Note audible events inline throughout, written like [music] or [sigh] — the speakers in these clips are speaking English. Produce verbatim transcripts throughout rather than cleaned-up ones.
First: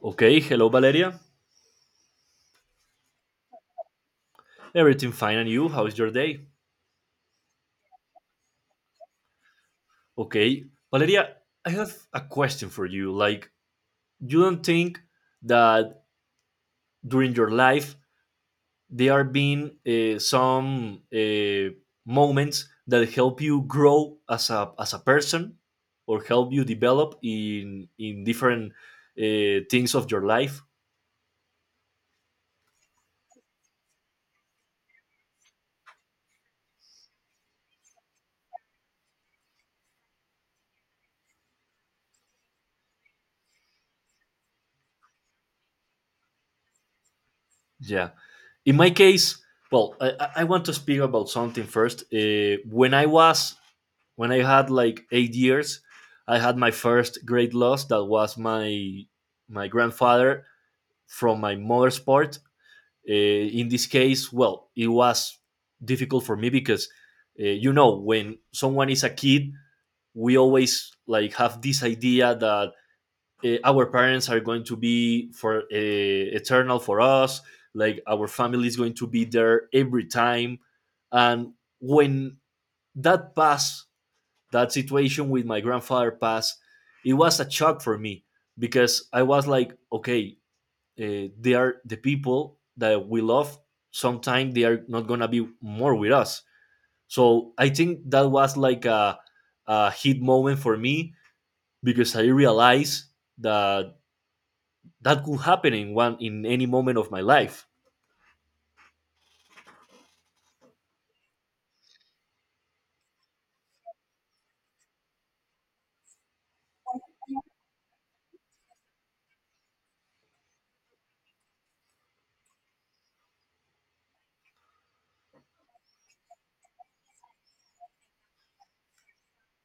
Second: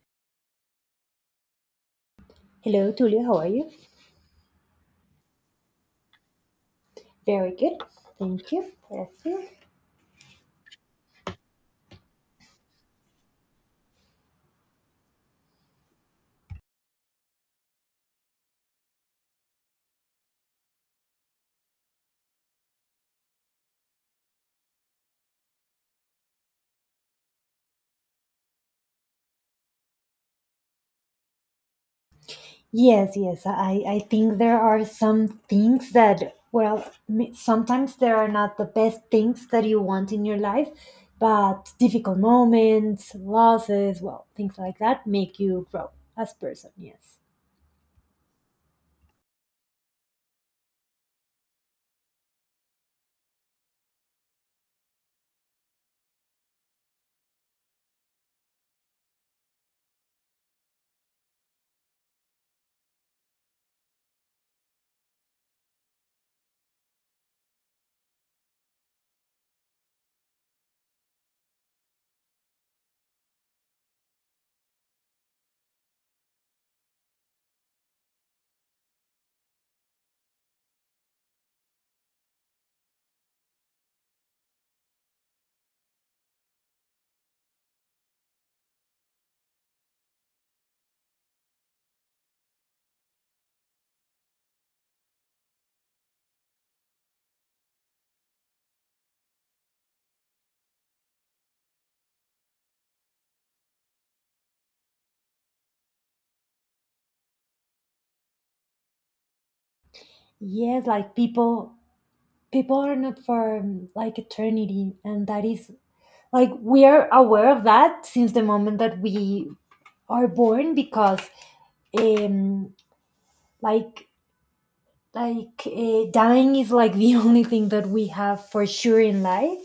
Okay, hello Valeria. Hello, Tulio. How are you? Everything fine and you? How's your day? Very good. Thank you. That's it. Okay, Valeria, I have a question for you. Like, you don't think that during your life there have been uh, some uh, moments that help you grow as a as a person or help you develop in in different uh, things of your life? Yes, yes. I, I think there are some things that, well, m- sometimes there are not the best things that you want in your life, but difficult moments, losses, well, things like that make you grow as person. Yes. Yeah. In my case, well, I, I I want to speak about something first. Uh, when I was When I had like eight years, I had my first great loss. That was my my grandfather from my mother's part. Uh, in this case, well, it was difficult for me because uh, you know when someone is a kid, we always like have this idea that uh, our parents are going to be for uh, eternal for us. Like our family is going to be there every time, and when that pass that situation with my grandfather passed, it was a shock for me because I was like, okay, uh, they are the people that we love. Sometime they are not gonna be more with us. So I think that was like a, a hit moment for me because I realized that that could happen in one in any moment of my life. Yes, like people people are not for um, like eternity, and that is like we are aware of that since the moment that we are born because um, like like uh, dying is like the [laughs] only thing that we have for sure in life,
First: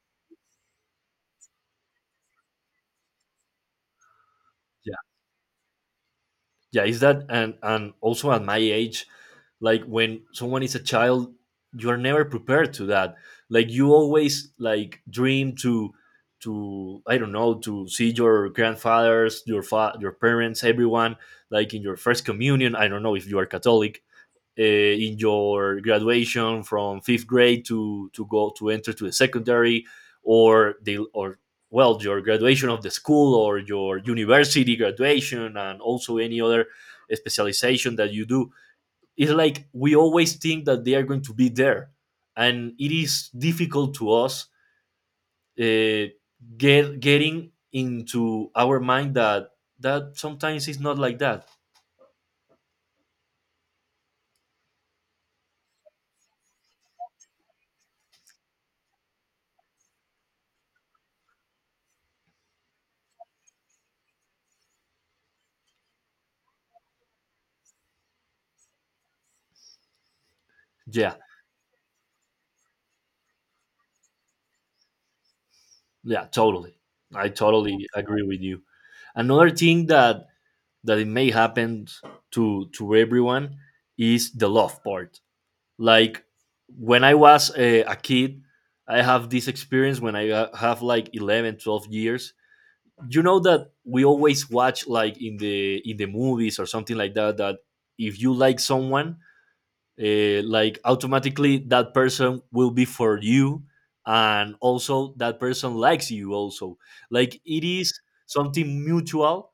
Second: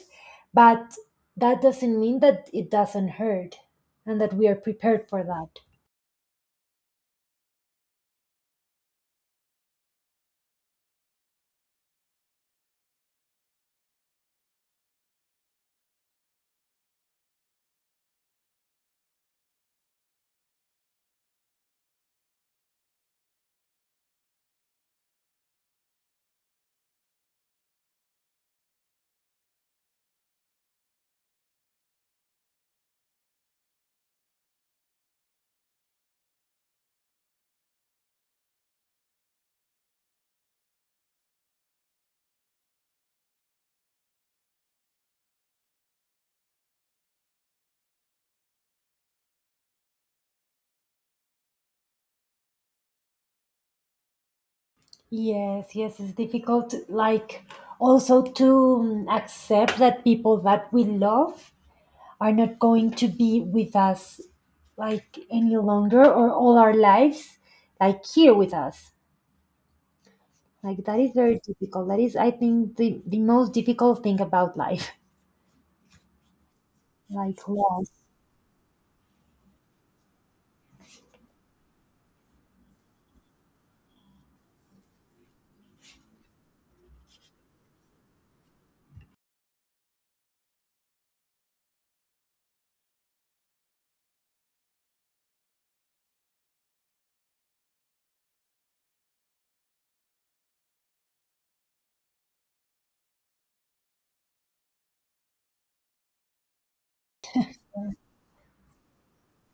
but that doesn't mean that it doesn't hurt and that we are prepared for that. Yeah, it's that, and and also at my age, like when someone is a child, you're never prepared to that. Like you always like dream to to I don't know, to see your grandfathers, your fa- your parents, everyone, like in your first communion. I don't know if you are catholic. Uh, in your graduation from fifth grade to to go to enter to the secondary, or the or well, your graduation of the school, or your university graduation, and also any other specialization that you do. It's like we always think that they are going to be there, and it is difficult to us, uh, get getting into our mind that that sometimes it's not like that. Yes, yes, it's difficult. Like also to um, accept that people that we love are not going to be with us, like any longer or all our lives, like here with us. Like that is Yeah, very difficult. That is, I think, the, the most difficult thing about life, yeah, totally. I like totally laws. agree with you. Another thing that that it may happen to to everyone is the love part. Like when I was a, a kid, I have this experience when I ha- have like eleven, twelve years. You know that we always watch like in the in the movies or something like that, that if you like someone, uh, like automatically that person will be for you, and also that person likes you also. Like it is something mutual,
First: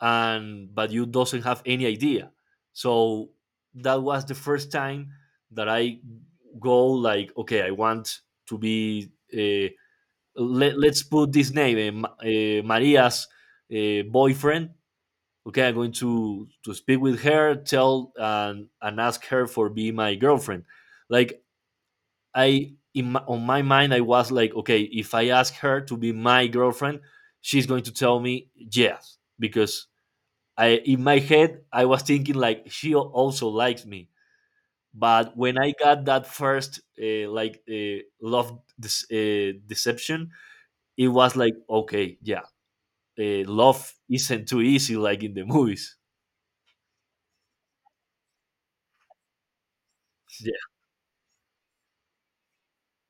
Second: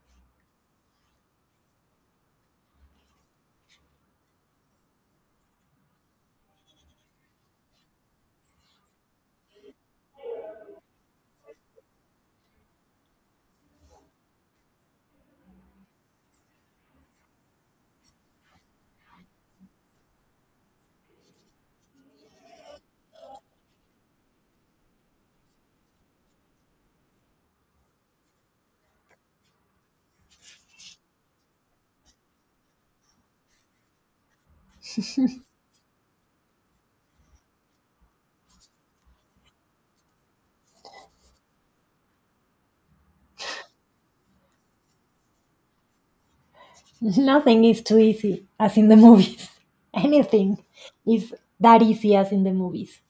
and but you doesn't have any idea. So that was the first time that I go like, okay, I want to be uh, let, let's put this name, uh, uh, Maria's uh, boyfriend. Okay, I'm going to to speak with her, tell and and ask her for be my girlfriend. Like, I in my, on my mind I was like, okay, if I ask her to be my girlfriend, she's going to tell me yes, because I in my head I was thinking like she al- also likes me. But when I got that first uh, like uh, love dis- uh, deception, it was like, okay, yeah, uh, love isn't too easy like in the movies. [laughs] Nothing is too easy as in the movies. [laughs] Yeah, Anything is that easy as in the movies.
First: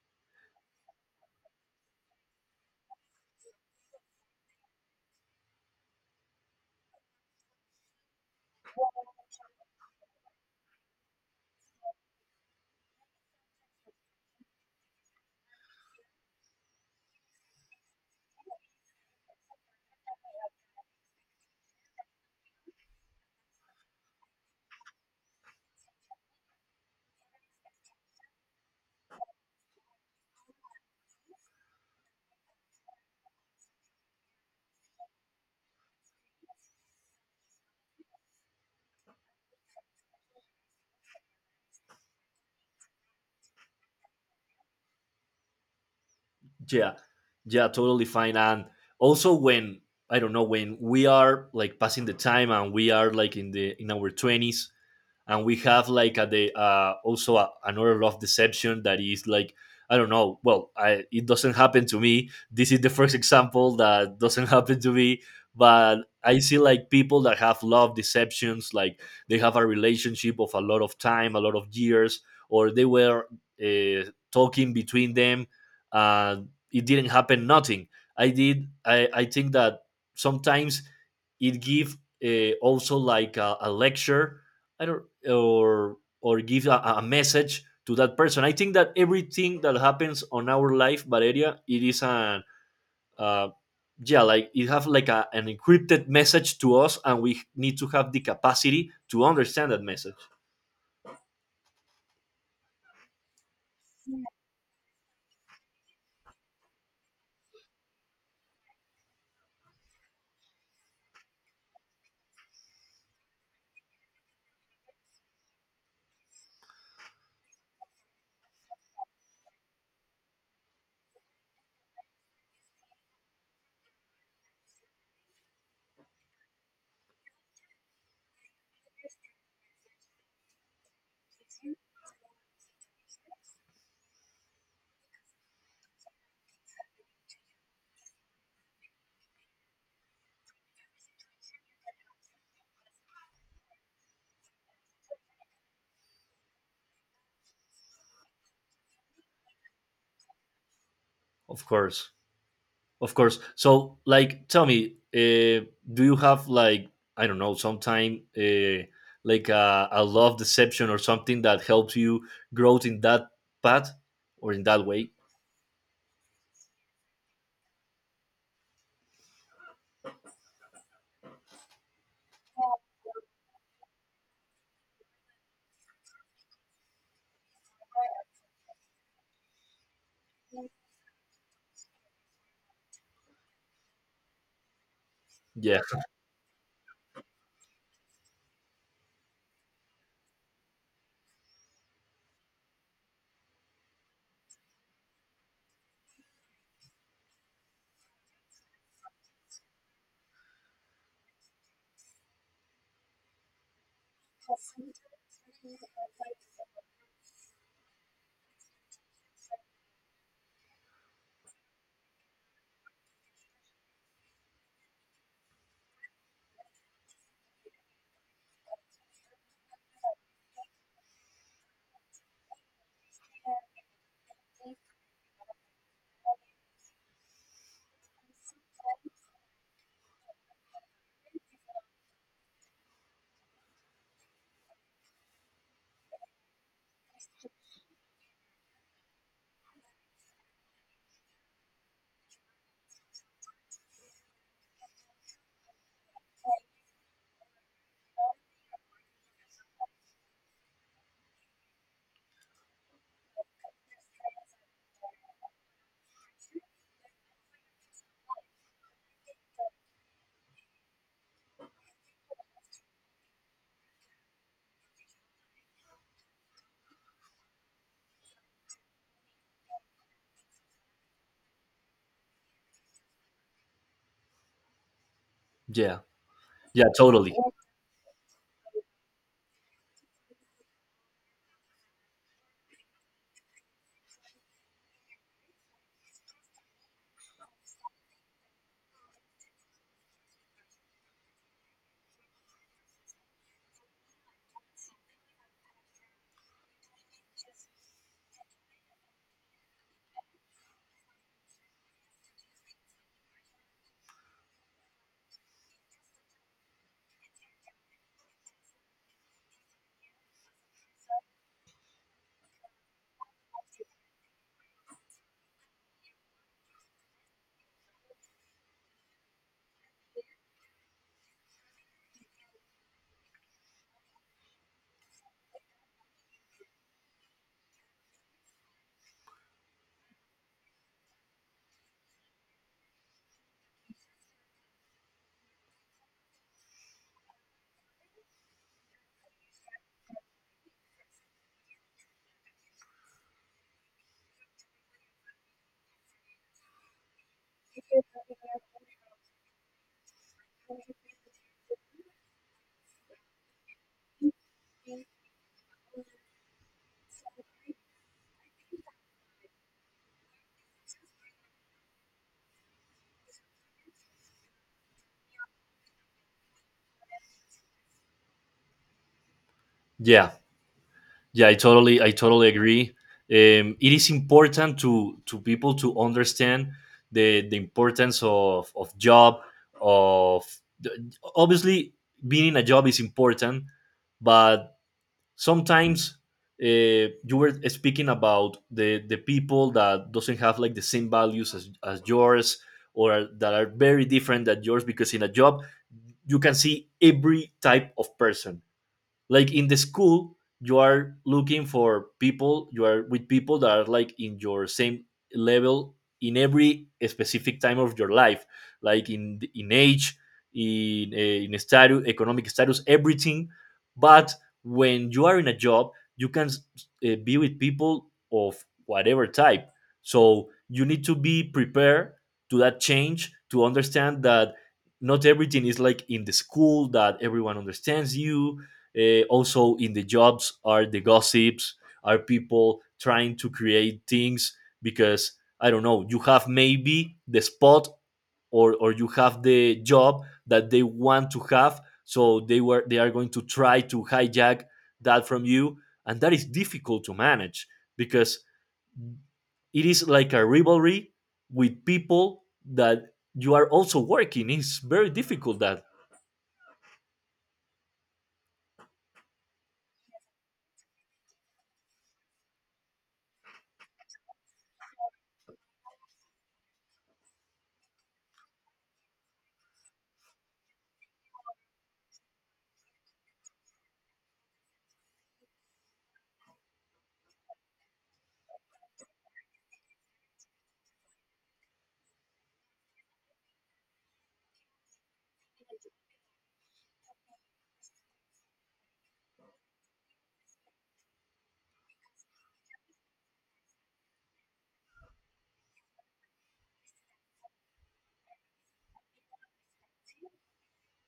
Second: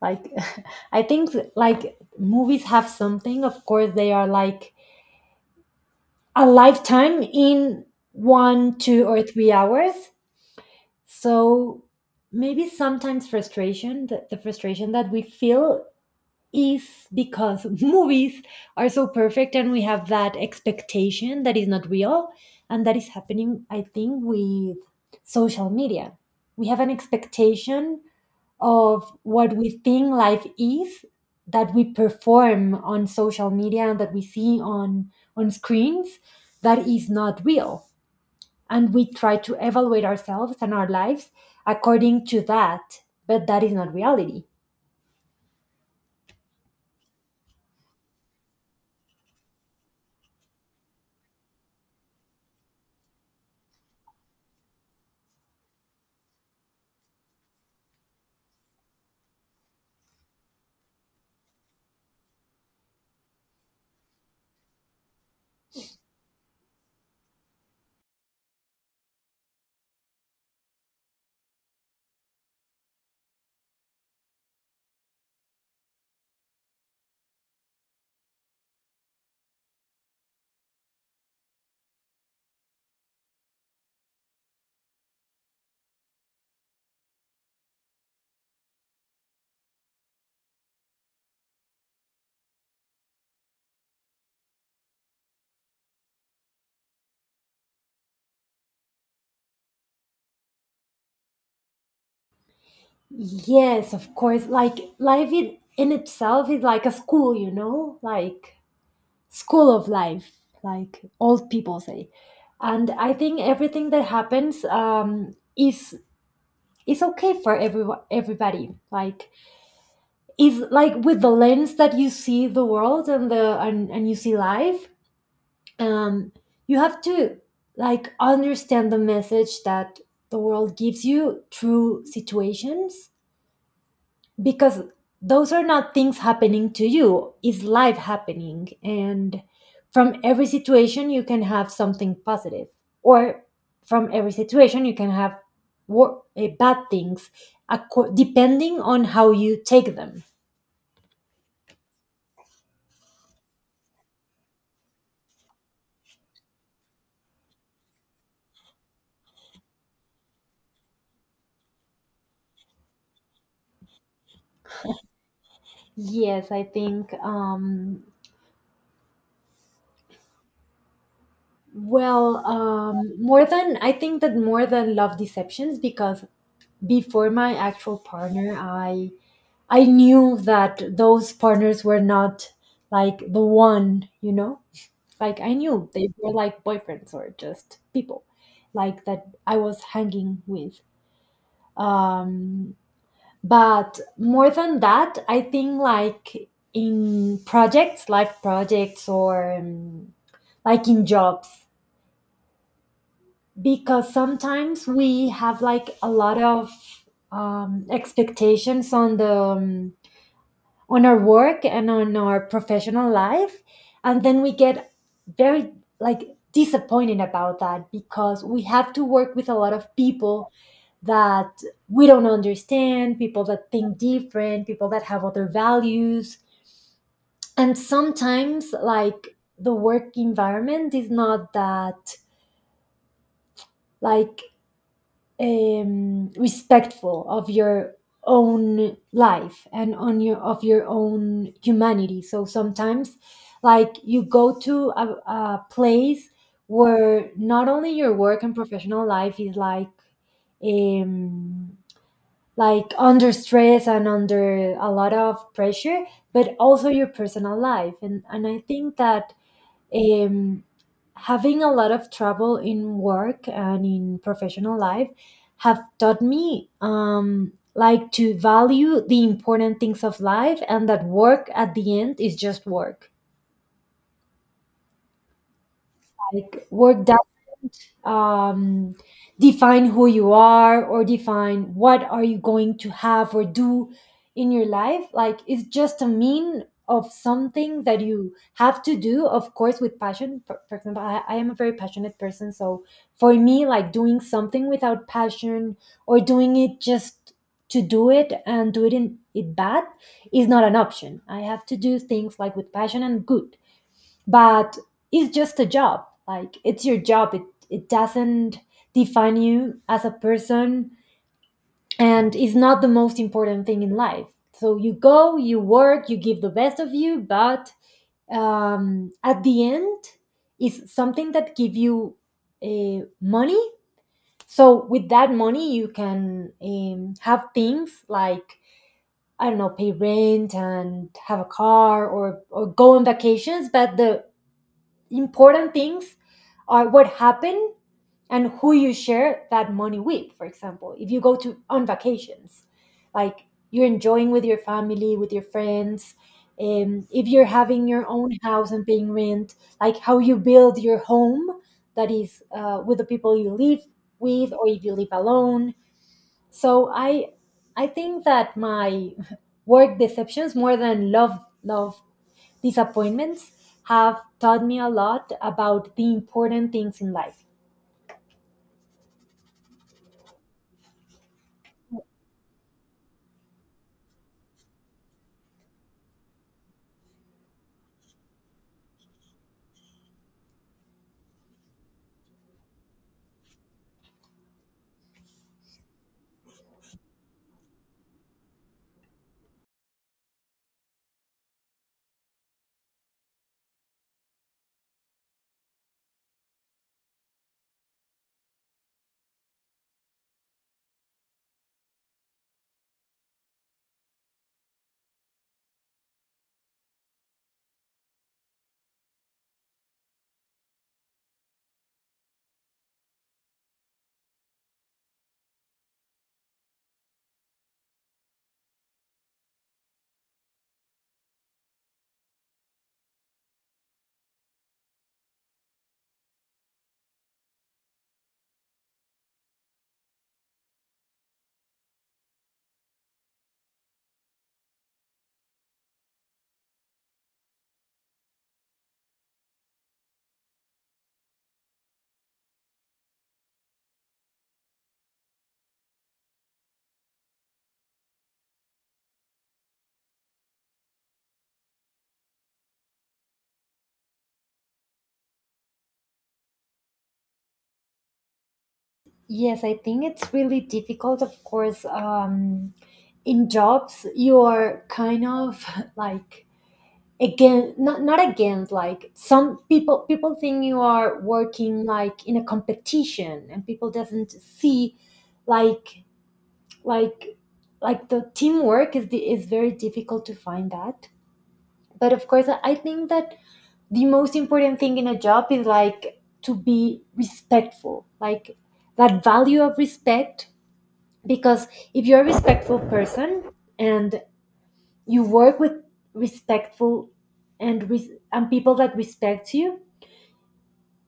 Like [laughs] I think like movies have something. Of course, they are like a lifetime in one, two, or three hours. So maybe sometimes frustration, the, the frustration that we feel is because movies are so perfect, and we have that expectation that is not real. And that is happening, I think, with social media. We have an expectation of what we think life is, that we perform on social media and that we see on on screens, that is not real, and we try to evaluate ourselves and our lives according to that, but that is not reality. [laughs] yeah, yeah, totally fine. And also when, I don't know, when we are like passing the time and we are like in the in our twenties, and we have like a the uh, also a, another love deception that is like, I don't know. Well, I, it doesn't happen to me. This is the first example that doesn't [laughs] happen to me. But I see like people that have love deceptions, like they have a relationship of a lot of time, a lot of years, or they were uh, talking between them. Uh, it didn't happen. Nothing. I did. I, I think that sometimes it give uh, also like a, a lecture. I don't, or or give a, a message to that person. I think that everything that happens on our life, Valeria, it is an uh, yeah, like it have like a, an encrypted message to us, and we need to have the capacity to understand that message. Yes, of course. Like life in, in itself is like a school, you know, like school of life, like old people say. And I think everything that happens um, is is okay for everyone, everybody. Like is like with the lens that you see the world and the and, and you see life. Um, you have to like understand the message that the world gives you through situations, because those are not things happening to you, is life happening. And from every situation you can have something positive, or from every situation you can have wor- eh, bad things, acco- depending on how you take them. Of course, of course. So, like, tell me, uh, do you have like, I don't know, sometime uh, like a, a love deception or something that helps you grow in that path or in that way? Yes, I think, um, well, um, more than, I think that more than love deceptions, because before my actual partner, I I knew that those partners were not like the one, you know? Like I Yeah, knew they were like boyfriends or just people like that I was hanging with. Um but more than that, I think like in projects, life projects, or um, like in jobs, because sometimes we have like a lot of um expectations on the um, on our work and on our professional life, and then we get very like disappointed about that, because we have to work with a lot of people that we don't understand, people that think different, people that have other values. And sometimes like the work environment is not that like um, respectful of your own life and on your of your own humanity. So sometimes like you go to a, a place where not only your work and professional life is like um like under stress and under a lot of pressure, but also your personal life. And and i think that um, having a lot of trouble in work and in professional life have taught me um, like to value the important things of life, and that work at the end is just work. yeah. Like Yeah, work does totally. um, define who you are or define what are you going to have or do in your life. Like it's just a mean of something that you have to do, of course with passion. for, for example, I, I am a very passionate person, so for me like doing something without passion or doing it just to do it and do it in it bad is not an option. I have to do things like with passion and good. But it's just a job. Like it's your job. It, it doesn't define you as a person, and it's not the most important thing in life. So you go, you work, you give the best of you, but um, at the end, it's something that give you uh, money. So with that money you can um, have things like, I don't know, pay rent and have a car, or, or go on vacations. But the important things are what happened and who you share that money with. For example, if you go to on vacations, like you're enjoying with your family, with your friends. Um, if you're having your own house and paying rent, like how you build your home, that is uh, with the people you live with, or if you live alone. So i i think that my [laughs] work deceptions more than love love these appointments have taught me a lot about the important things in life. Yeah, yeah, I totally, I totally agree. Um, it is important to to people to understand the the importance of of job of the- obviously being in a job is important, but sometimes, uh, you were speaking about the the people that doesn't have like the same values as, as yours, or that are very different than yours, because in a job you can see every type of person. Like in the school you are looking for people, you are with people that are like in your same level, in every specific time of your life, like in in age, in eh, in status, economic status, everything. But when you are in a job, you can uh, be with people of whatever type, so you need to be prepared to that change, to understand that not everything is like in the school, that everyone understands you. Uh, also, in the jobs are the gossips, are people trying to create things because, I don't know, you have maybe the spot, or or you have the job that they want to have, so they were they are going to try to hijack that from you, and that is difficult to manage because it is like a rivalry with people that you are also working. It's very difficult that. Yes, I think it's really difficult, of course. Um, in jobs, you are kind of [laughs] like again, not not against like some people people think you are working like in a competition, and people doesn't see like like like the teamwork is the, is very difficult to find that. But of course i I think that the most important thing in a job is like to be respectful, like that value of respect. Because if you're a respectful person, and you work with respectful and res- and people that respect you,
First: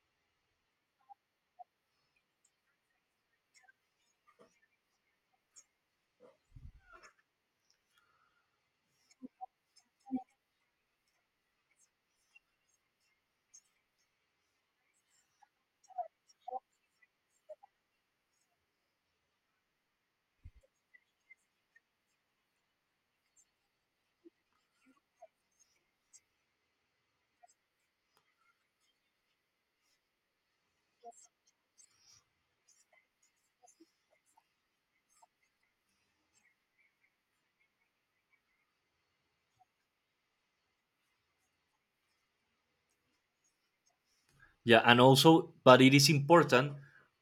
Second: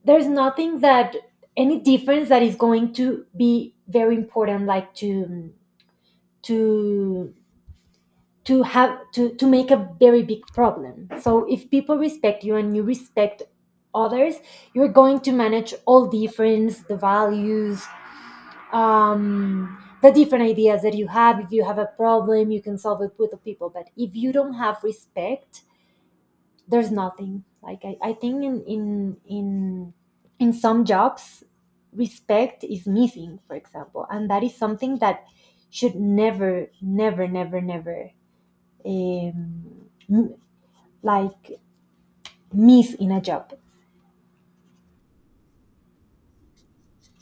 there's nothing that any difference that is going to be very important, like to to to have to, to make a very big problem. So if people respect you and you respect others, you're going to manage all difference, the values, um, the different ideas that you have. If you have a problem, you can solve it with the people. But if you don't have respect, there's nothing. Like i, I think in, in in in some jobs respect is missing, for example, and that is something that should never never never never um, m- like miss in a job. Yeah, and also, but it is important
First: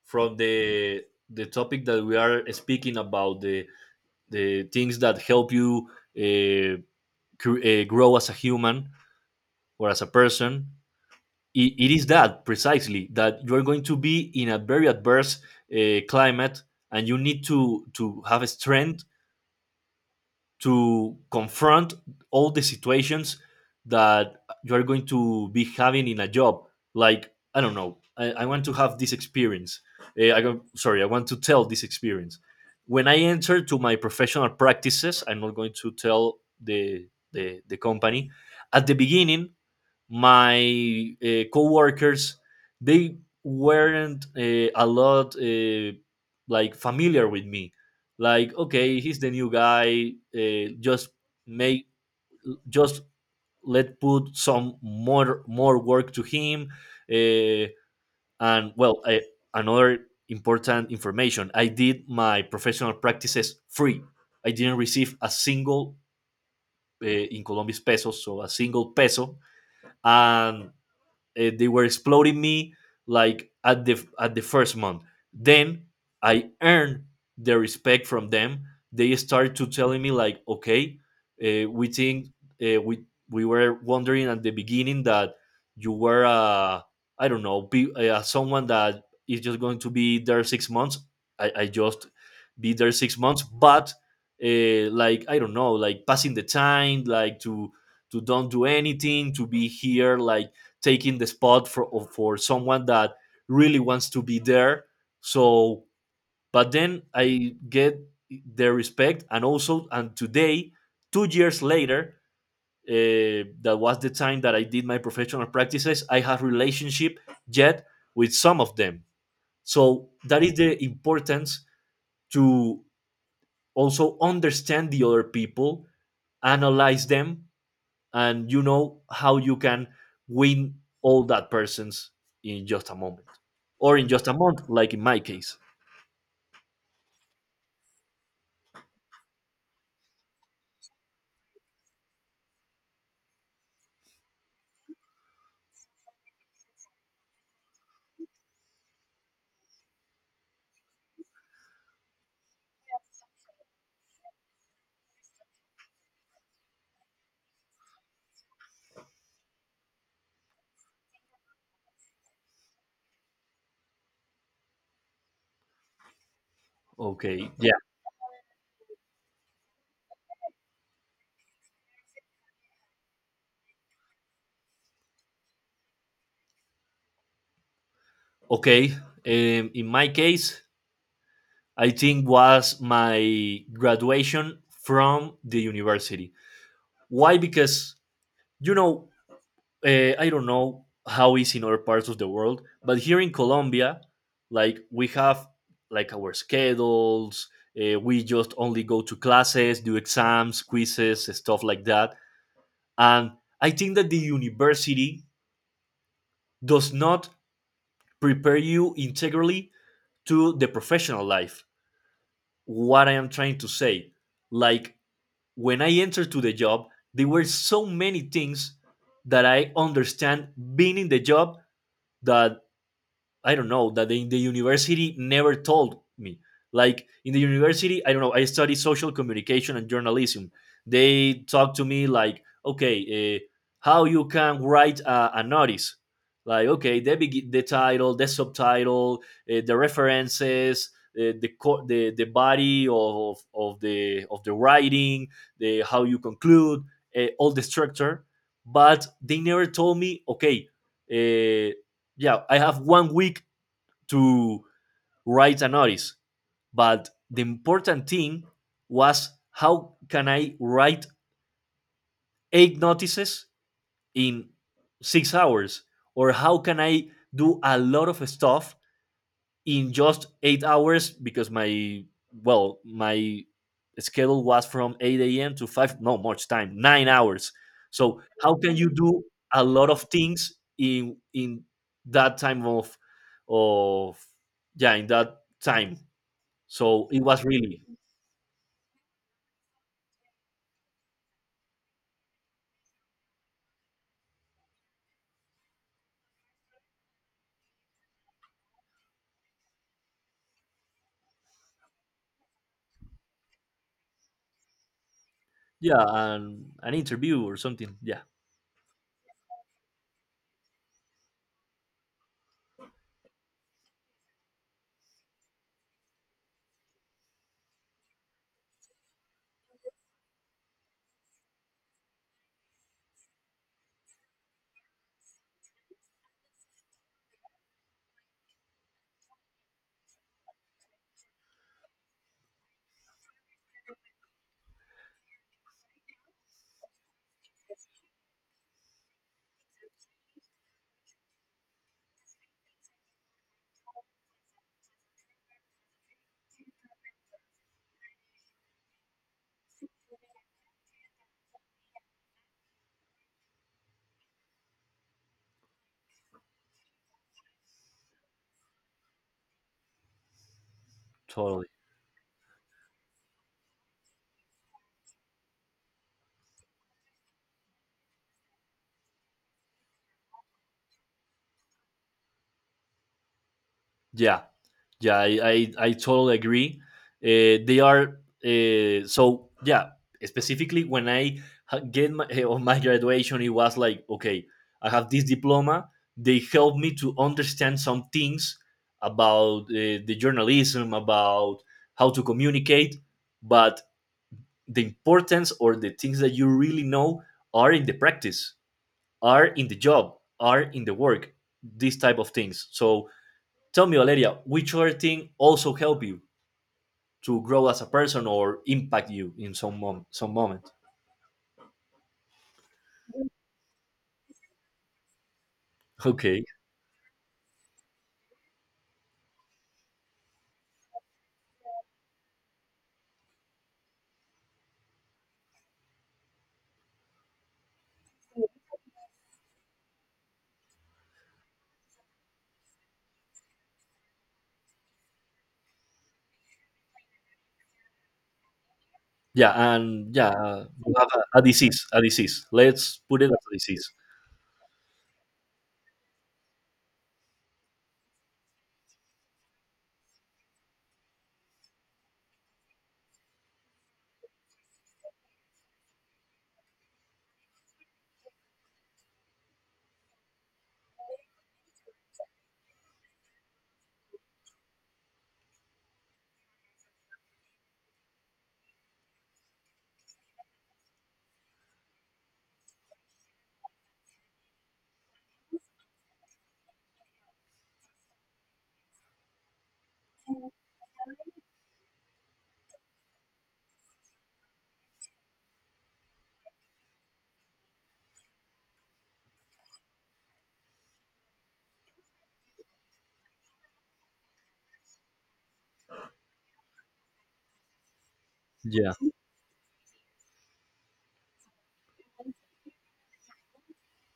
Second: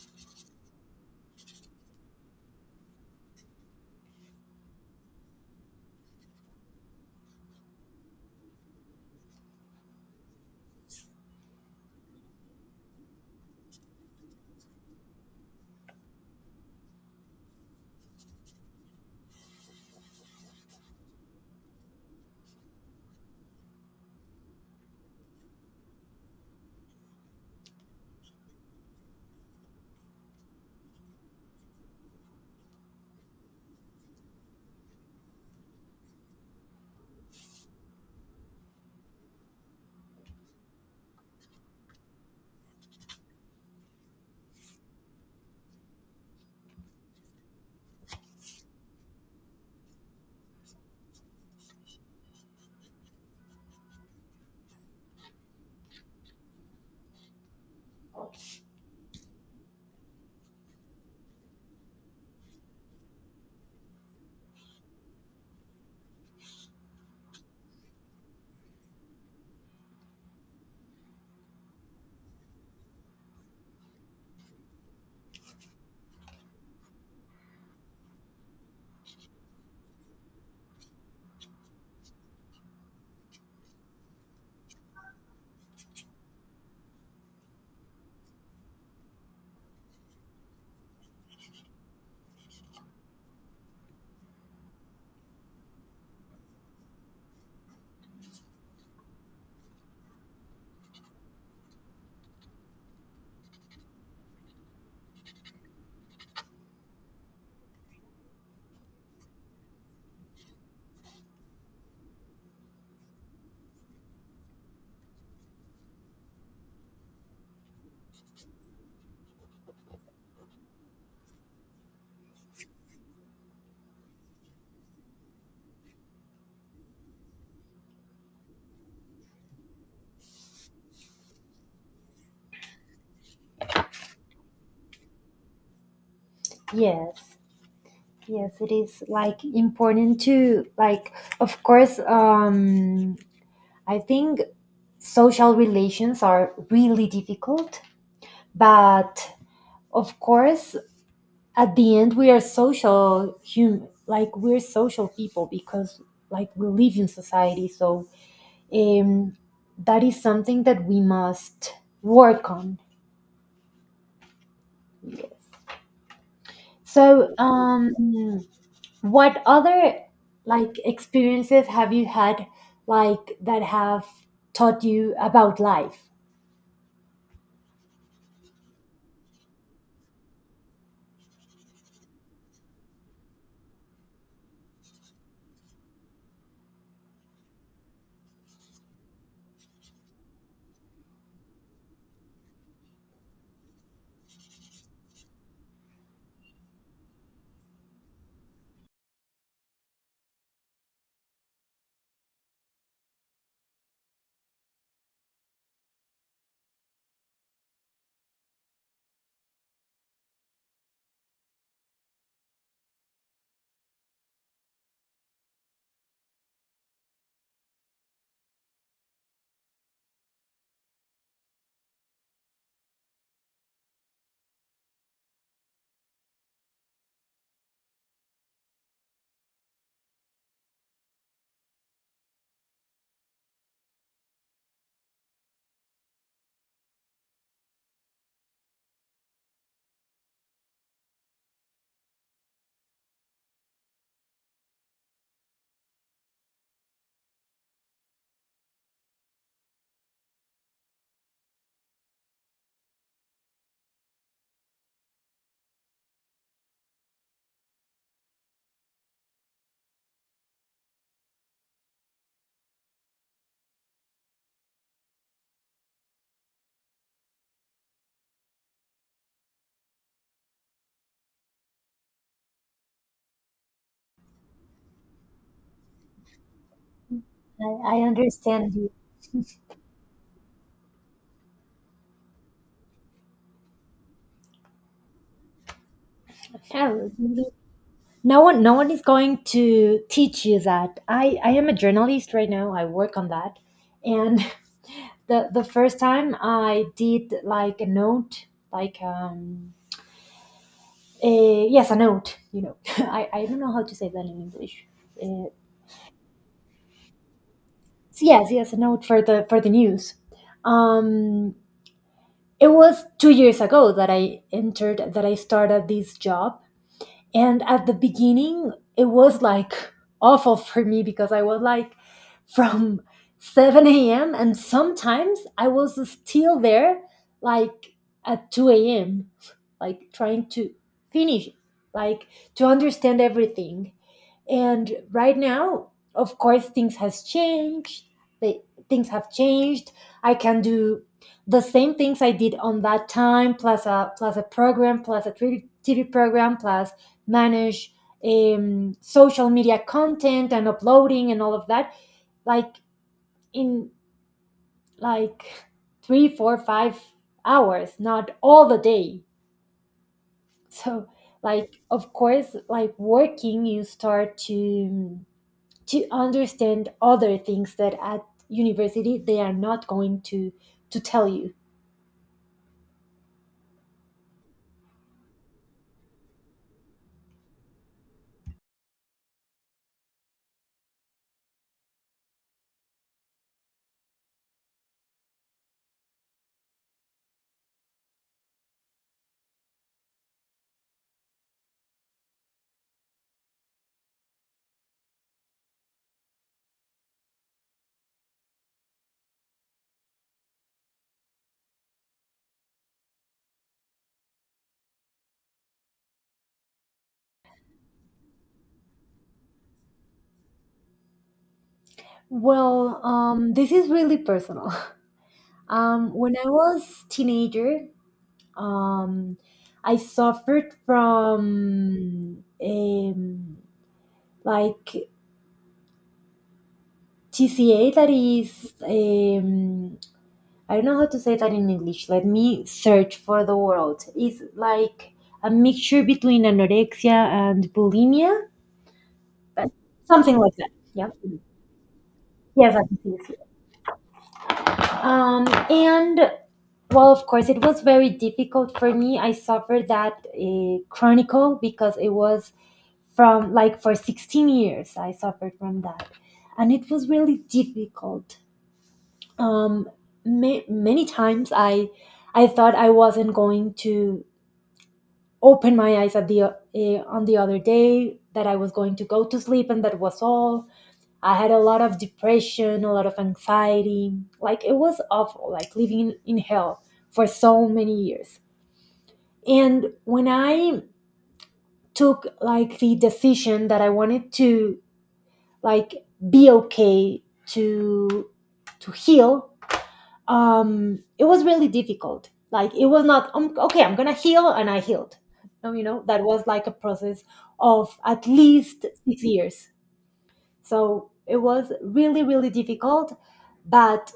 from the the topic that we are speaking about, the the things that help you uh, cr- uh, grow as a human or as a person. It, it is that, precisely, that you are going to be in a very adverse uh, climate, and you need to to have strength to confront all the situations that you are going to be having in a job. Like, I don't know, I, I want to have this experience. Eh, I go, sorry, I want to tell this experience. When I enter to my professional practices, I'm not going to tell the, the, the company. At the beginning, my uh, coworkers, they weren't uh, a lot uh, like familiar with me. Like, okay, he's the new guy, uh, just make, just let put some more more work to him. Uh, and well, I, another important information: I did my professional practices free. I didn't receive a single, uh, in Colombian pesos, so a single peso, and uh, they were exploiting me like at the at the first month. Then I earned the respect from them. They started to telling me like, okay, uh, we think, uh, we we were wondering at the beginning that you were, uh, I don't know, be, uh, someone that is just going to be there six months. i, I just be there six months, but uh, like, I don't know, like passing the time, like to to don't do anything, to be here like taking the spot for for someone that really wants to be there. So, but then I get their respect, and also, and today, two years later, uh, that was the time that I did my professional practices. I have relationship yet with some of them. So that is the importance to also understand the other people, analyze them, and you know how you can win all that persons in just a moment, or in just a month, like in my case. Yes, yes, it is like important to like. Of course, um, I think social relations are really difficult, but of course, at the end, we are social human. Like we're social people, because like we live in society. So um, that is something that we must work on. Yes. So, Okay, yeah, um, what other like experiences have you had, like that have taught you about life? okay. Um, in my case, I think was my graduation from the university. Why? Because, you know, uh, I don't know how is in other parts of the world, but here in Colombia, like we have like our schedules. Uh, we just only go to classes, do exams, quizzes, stuff like that. And I think that the university does not prepare you integrally to the professional life. What I am trying to say, like, when I entered to the job, there were so many things that I understand being in the job that, I don't know, that in the university never told me. Like in the university, I don't know, I studied social communication and journalism. They talk to me like, okay, uh, how you can write a, a notice, like, okay, the begi- the title, the subtitle, uh, the references, uh, the co- the the body of, of the of the writing, the how you conclude, uh, all the structure. But they never told me, okay, uh, yeah, I have one week to write a notice. But the important thing was, how can I write eight notices in six hours? Or how can I do a lot of stuff in just eight hours? Because my, well my schedule was from eight a.m to five, no much time, nine hours. I, I So how understand can you you. do a lot of things in in that time of of yeah, in that time. Yeah, So it was really, no one no one is going to teach you that. I i am a journalist right now. I work on that. And [laughs] the the first time I did like a note, like um a, yes, a note, you know [laughs] i i don't know how to say that in english. uh, yeah, an an interview or something. Yeah, yes, yes, a note for the for the news. um it was two years ago that I entered, that I started this job. And at the beginning, it was like awful for me, because I was like from seven a m and sometimes I was still there like at two a m, like trying to finish, like to understand everything. And right now, of course, things has changed. they, Things have changed. I can do the same things I did on that time plus a plus a program plus a tv program plus manage um, social media content and uploading and all of that, like in like three four five hours, not all the day. So totally. like of course like working you start to to understand other things that at university they are not going to to tell you. Yeah, yeah, I I, I totally agree. Uh, they are uh, so yeah. Specifically, when I ha- get my, [laughs] eh, on my graduation, it was like, okay, I have this diploma. They helped me to understand some things about uh, the journalism, about how to communicate, but the importance or the things that you really know are in the practice, are in the job, are in the work, these type of things. So tell me, Valeria, which other thing also help you to grow as a person or impact you in some mom- some moment? [laughs] Well, um, this is really personal. [laughs] Um, when Okay. I was teenager, um, I suffered from um, like tca, that is, um, I don't know how to say that in english. Let me search for the word. It's like a mixture between anorexia and bulimia, Yeah, but and yeah, something like uh, that. you have Yeah. a, a disease, a disease. Yes, I can Let's see put it this as here. a disease. Um, and well, of course, it was very difficult for me. I suffered that uh, chronicle, because it was from like for sixteen years, I suffered from that. And it was really difficult. Um, ma- Many times I, I thought I wasn't going to open my eyes at the, uh, on the other day, that I was going to go to sleep and that was all. I had a lot of depression, a lot of anxiety. Like it was awful, like living in hell for so many years. And when I took like the decision that I wanted to like be okay to to heal, um, it was really difficult. Like it was not um, okay. I'm gonna heal, and I healed. No, you know that was like a process of at least Yeah, six years. So it was really, really difficult. But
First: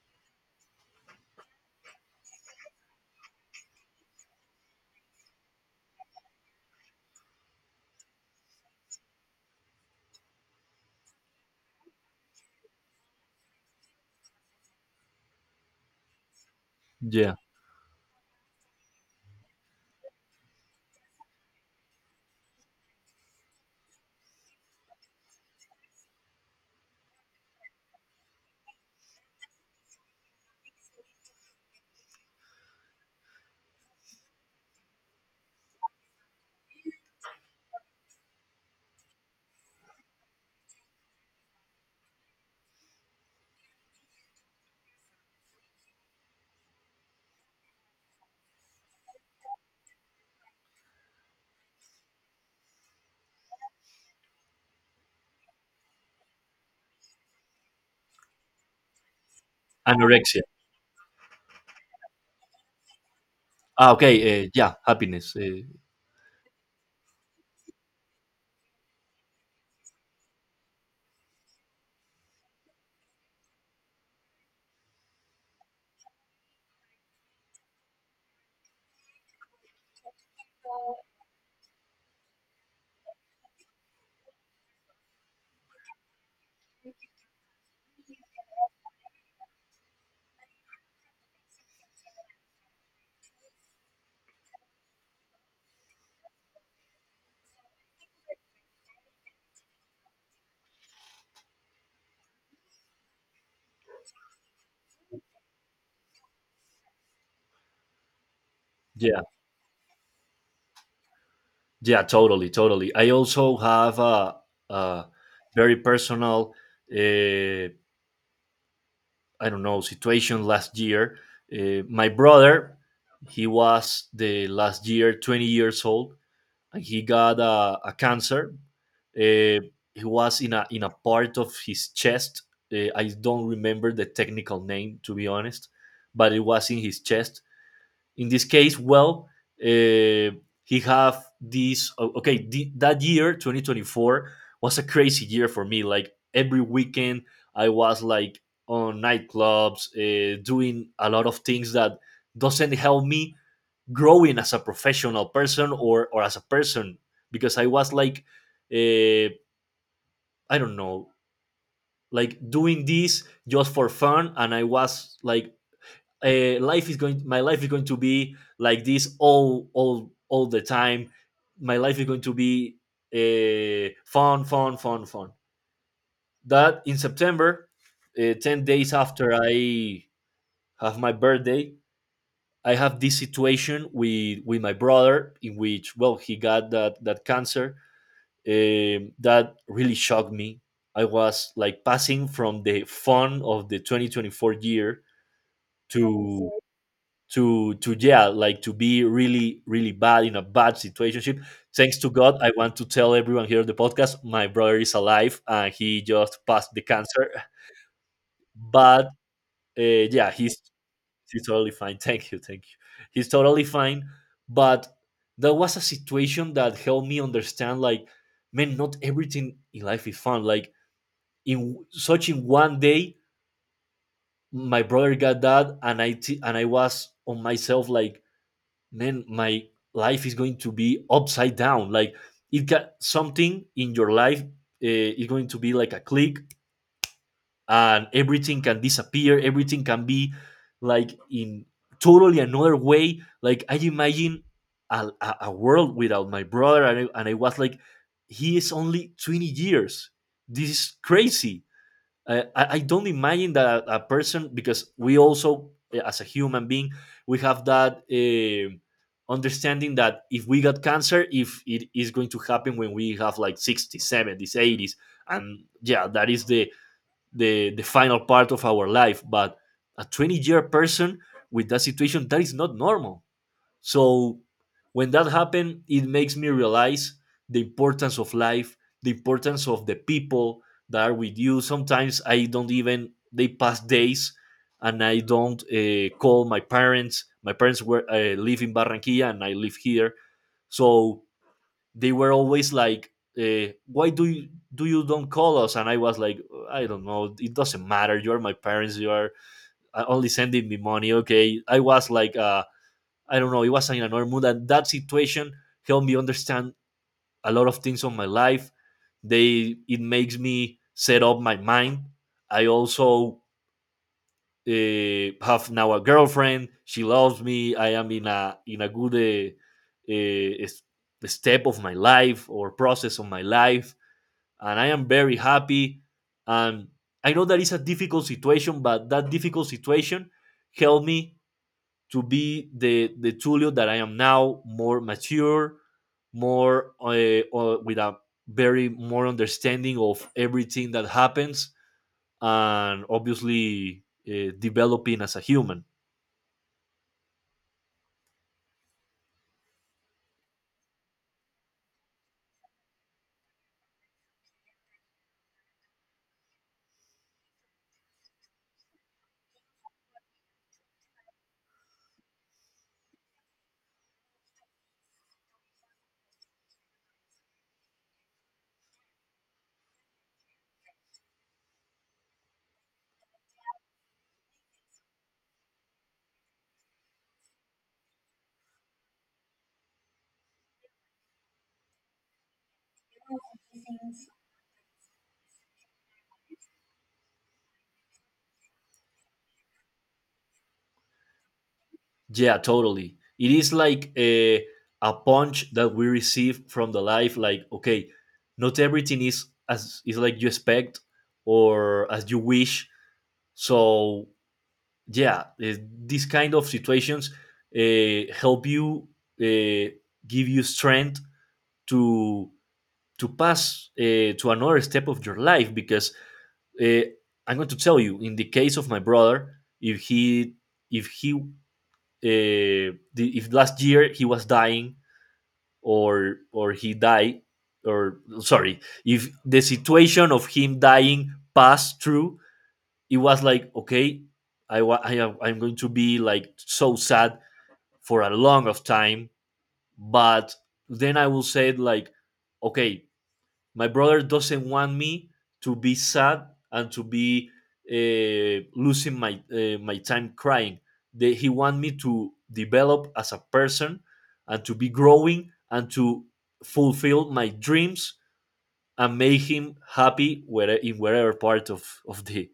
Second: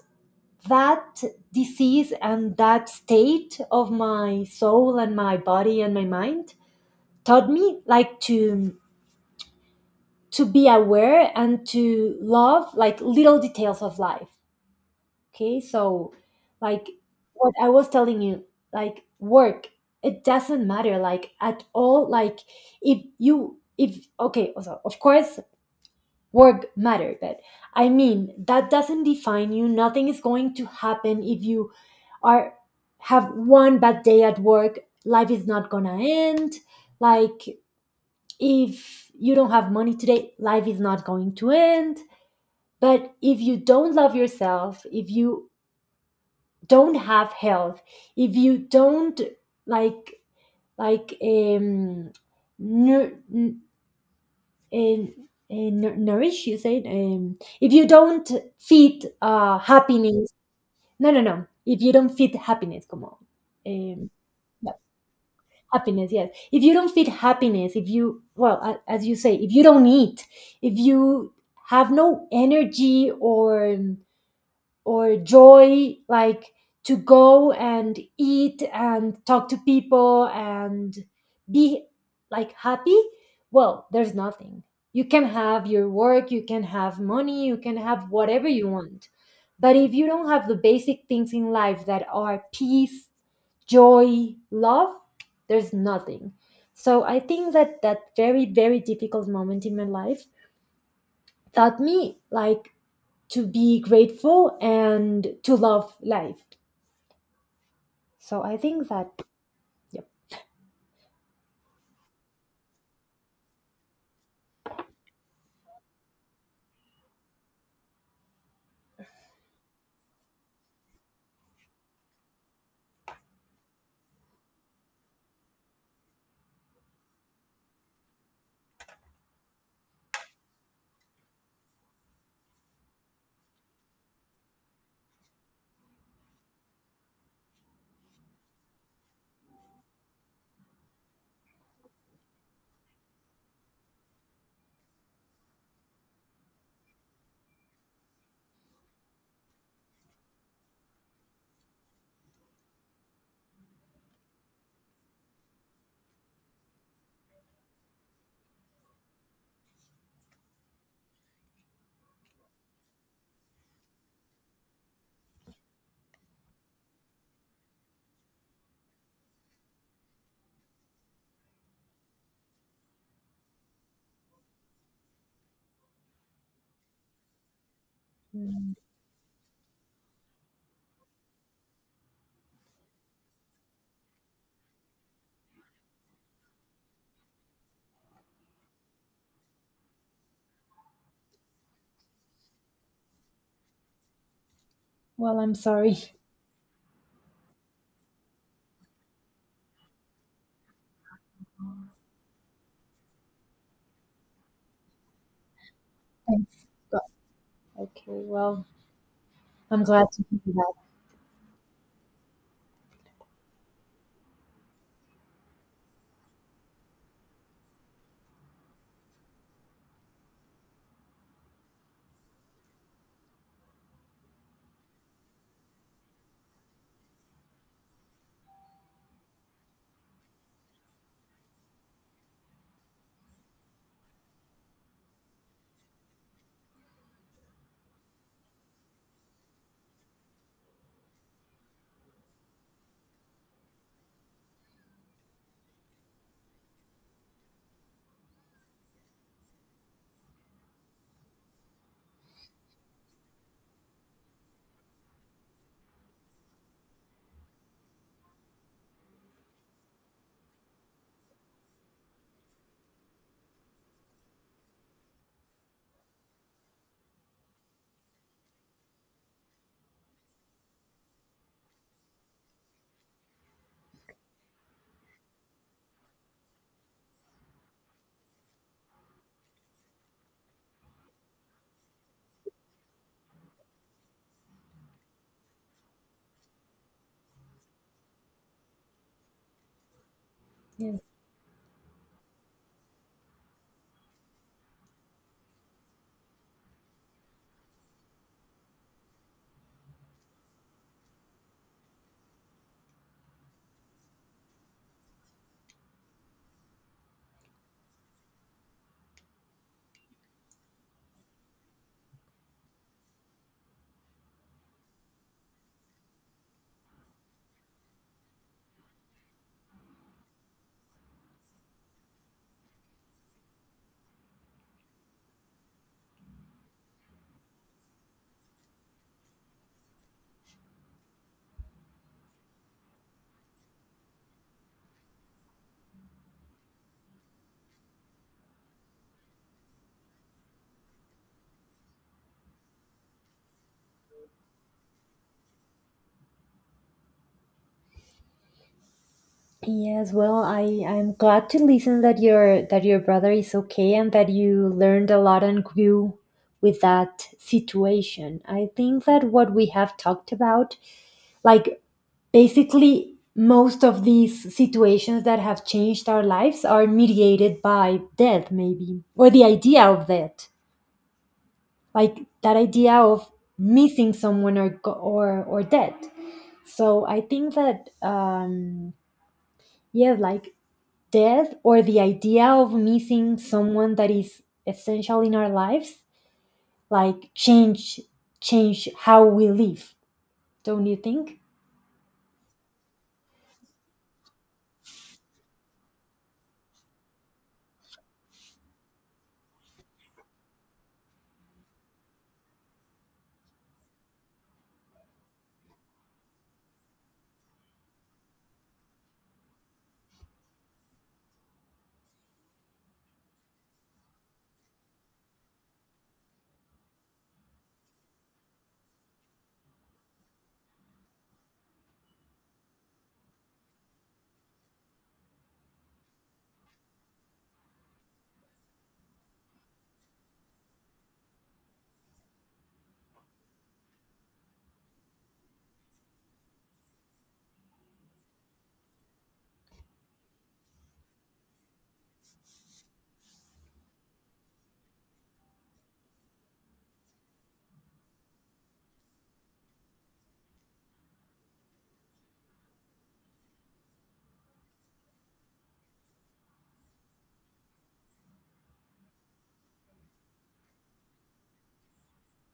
that disease and that state of my soul and my body and my mind taught me like to to be aware and to love like little details of life. Okay, so like yeah. what I was telling you, like work, it doesn't matter like at all. Like if you if okay also of course work matter, but I mean that doesn't define you. Nothing is going to happen if you are have one bad day at work. Life is not gonna end. Like if you don't have money today, life is not going to end. But if you don't love yourself, if you don't have health, if you don't like like um nu- and, and nour- nourish, you said, um, if you don't feed uh, happiness. Anorexia. No, no, no, if you don't feed happiness, come on. Ah, um, okay. Uh, yeah, yeah, happiness. Uh, happiness, yes, if you don't feed happiness, if you, well, a- as you say, if you don't eat, if you have no energy, or um, or joy, like to go and eat and talk to people and be like happy, well, there's nothing. You can have your work, you can have money, you can have whatever you want, but if you don't have the basic things in life, that are peace, joy, love, there's nothing. So I think that, that very very difficult moment in my life taught me like to be grateful and to love life. So I think yeah, that, yep. yeah, totally, totally. I also have a, a very personal uh, I don't know situation last year. Uh, my brother, he was the last year twenty years old, and he got a, a cancer. Uh, he was in a in a part of his chest. Uh, I don't remember the technical name to be honest, but it was in his chest, in this case, well, uh, he have this. Oh, okay, the, that year, twenty twenty-four, was a crazy year for me. Like every weekend, I was like on nightclubs, uh, doing a lot of things that doesn't help me growing as a professional person or or as a person because I was like, uh, I don't know, like doing this just for fun, and I was like uh, life is going my life is going to be like this all all all the time. My life is going to be uh, fun fun fun fun That in september, uh, ten Mm. days after I have my birthday, I have this situation with with my brother, in which, well, he got that that cancer. um, that really shocked me. I was like passing from the fun of the twenty twenty-four year Well, I'm sorry. [laughs] to to to yeah, like to be really really bad in a bad situationship. Thanks to god, I want to tell everyone here on the podcast, my brother is alive and he just Thanks. passed the But- cancer. Okay, well, But I'm uh, glad to yeah, hear he's that. he's totally fine. [laughs] Thank you, thank you. He's totally fine. But that was a situation that helped me understand, like, man, not everything in life is fun. Like, in such in one day my brother got that, and i t- and I was on myself like, man, my life is going to be upside down. Like, it got something in your life, uh, is going to be like a click, and everything can disappear. Everything can be like in totally another way. Like I imagine a, a, a world without my brother, and I, and I was like, he is only twenty years. This is crazy. I, I I don't imagine that a person, because we also eh, as a human being we have that eh, understanding that if we got cancer, if it is going to happen when we have like sixties, seventies, eighties, and yeah, that is the the the final part of our life. But a twenty year person with that situation, that is not normal. So when that happened, it makes me realize the importance of life, the importance of the people that are with you. Sometimes I don't even, they pass days, and I don't uh, call my parents. My parents were uh, live in Barranquilla, and I live here, Yes. so they were always like, uh, why do you, do you don't call us? And I was like, I don't know, it doesn't matter, you are my parents, you are uh, only sending me money, okay? I was like, uh I don't know, it was in another mood. And that situation helped me understand a lot of things on my life. They, it makes me set up my mind. I also uh, have now a girlfriend. She loves me. I am in a in a good uh, uh, step of my life or process of my life, and I am very happy. And I know that it's a difficult situation, but that difficult situation helped me to be the the Tulio that I am now, more mature, more uh, uh, with a very more understanding of everything that happens, and obviously uh, developing as a human. Yes, well, I I'm glad to listen that your that your brother is okay and that you learned a lot and grew with that situation. I think that what we have talked about, like basically most of these situations that have changed our lives are mediated by death maybe, or the idea of death, like that idea of missing someone, or go- or or death. So I think that um yeah, like death or the idea of missing someone that is essential in our lives, like change change how we live, don't you think? Yeah, totally. It is like a a punch that we receive from the life. Like, okay, not everything is as is like you expect or as you wish. So yeah, eh, these kind of situations uh, help you, uh, give you strength to to pass, uh, to another step of your life. Because uh, I'm going to tell you, in the case of my brother, if he if he, uh, the, if last year he was dying or or he died, or sorry, if the situation of him dying passed through, it was like, okay, I, wa- I am, I'm going to be like so sad for a long of time. But then I will say like, okay, my brother doesn't want me to be sad, and to be uh, losing my uh, my time crying. They, he want me to develop as a person, and to be growing, and to fulfill my dreams, and make him happy where, in wherever part of, of the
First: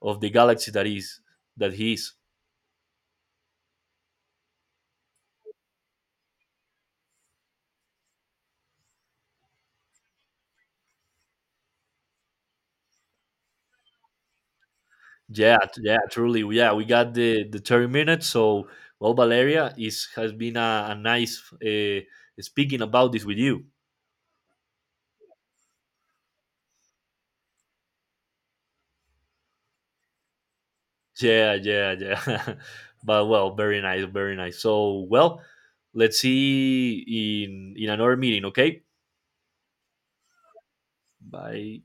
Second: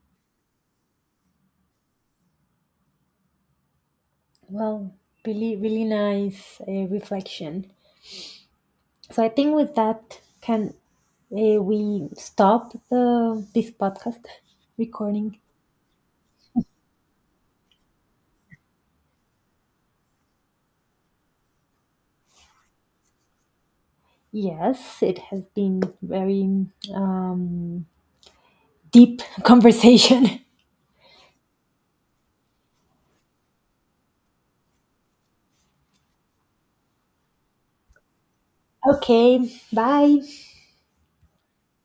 of the galaxy that is, that he is. Well, really really nice uh, reflection. So I think with that, can uh, we stop the this podcast recording? Yeah, t- yeah, truly. Yeah, we got the the thirty minutes. So, well, Valeria, is has been a, a nice uh, speaking about this with you. Yes, it has been very um, deep [laughs] conversation. Yeah, yeah, yeah. [laughs] But well, very nice, very nice. So, well, let's see in in another meeting. Okay, Okay, bye. bye.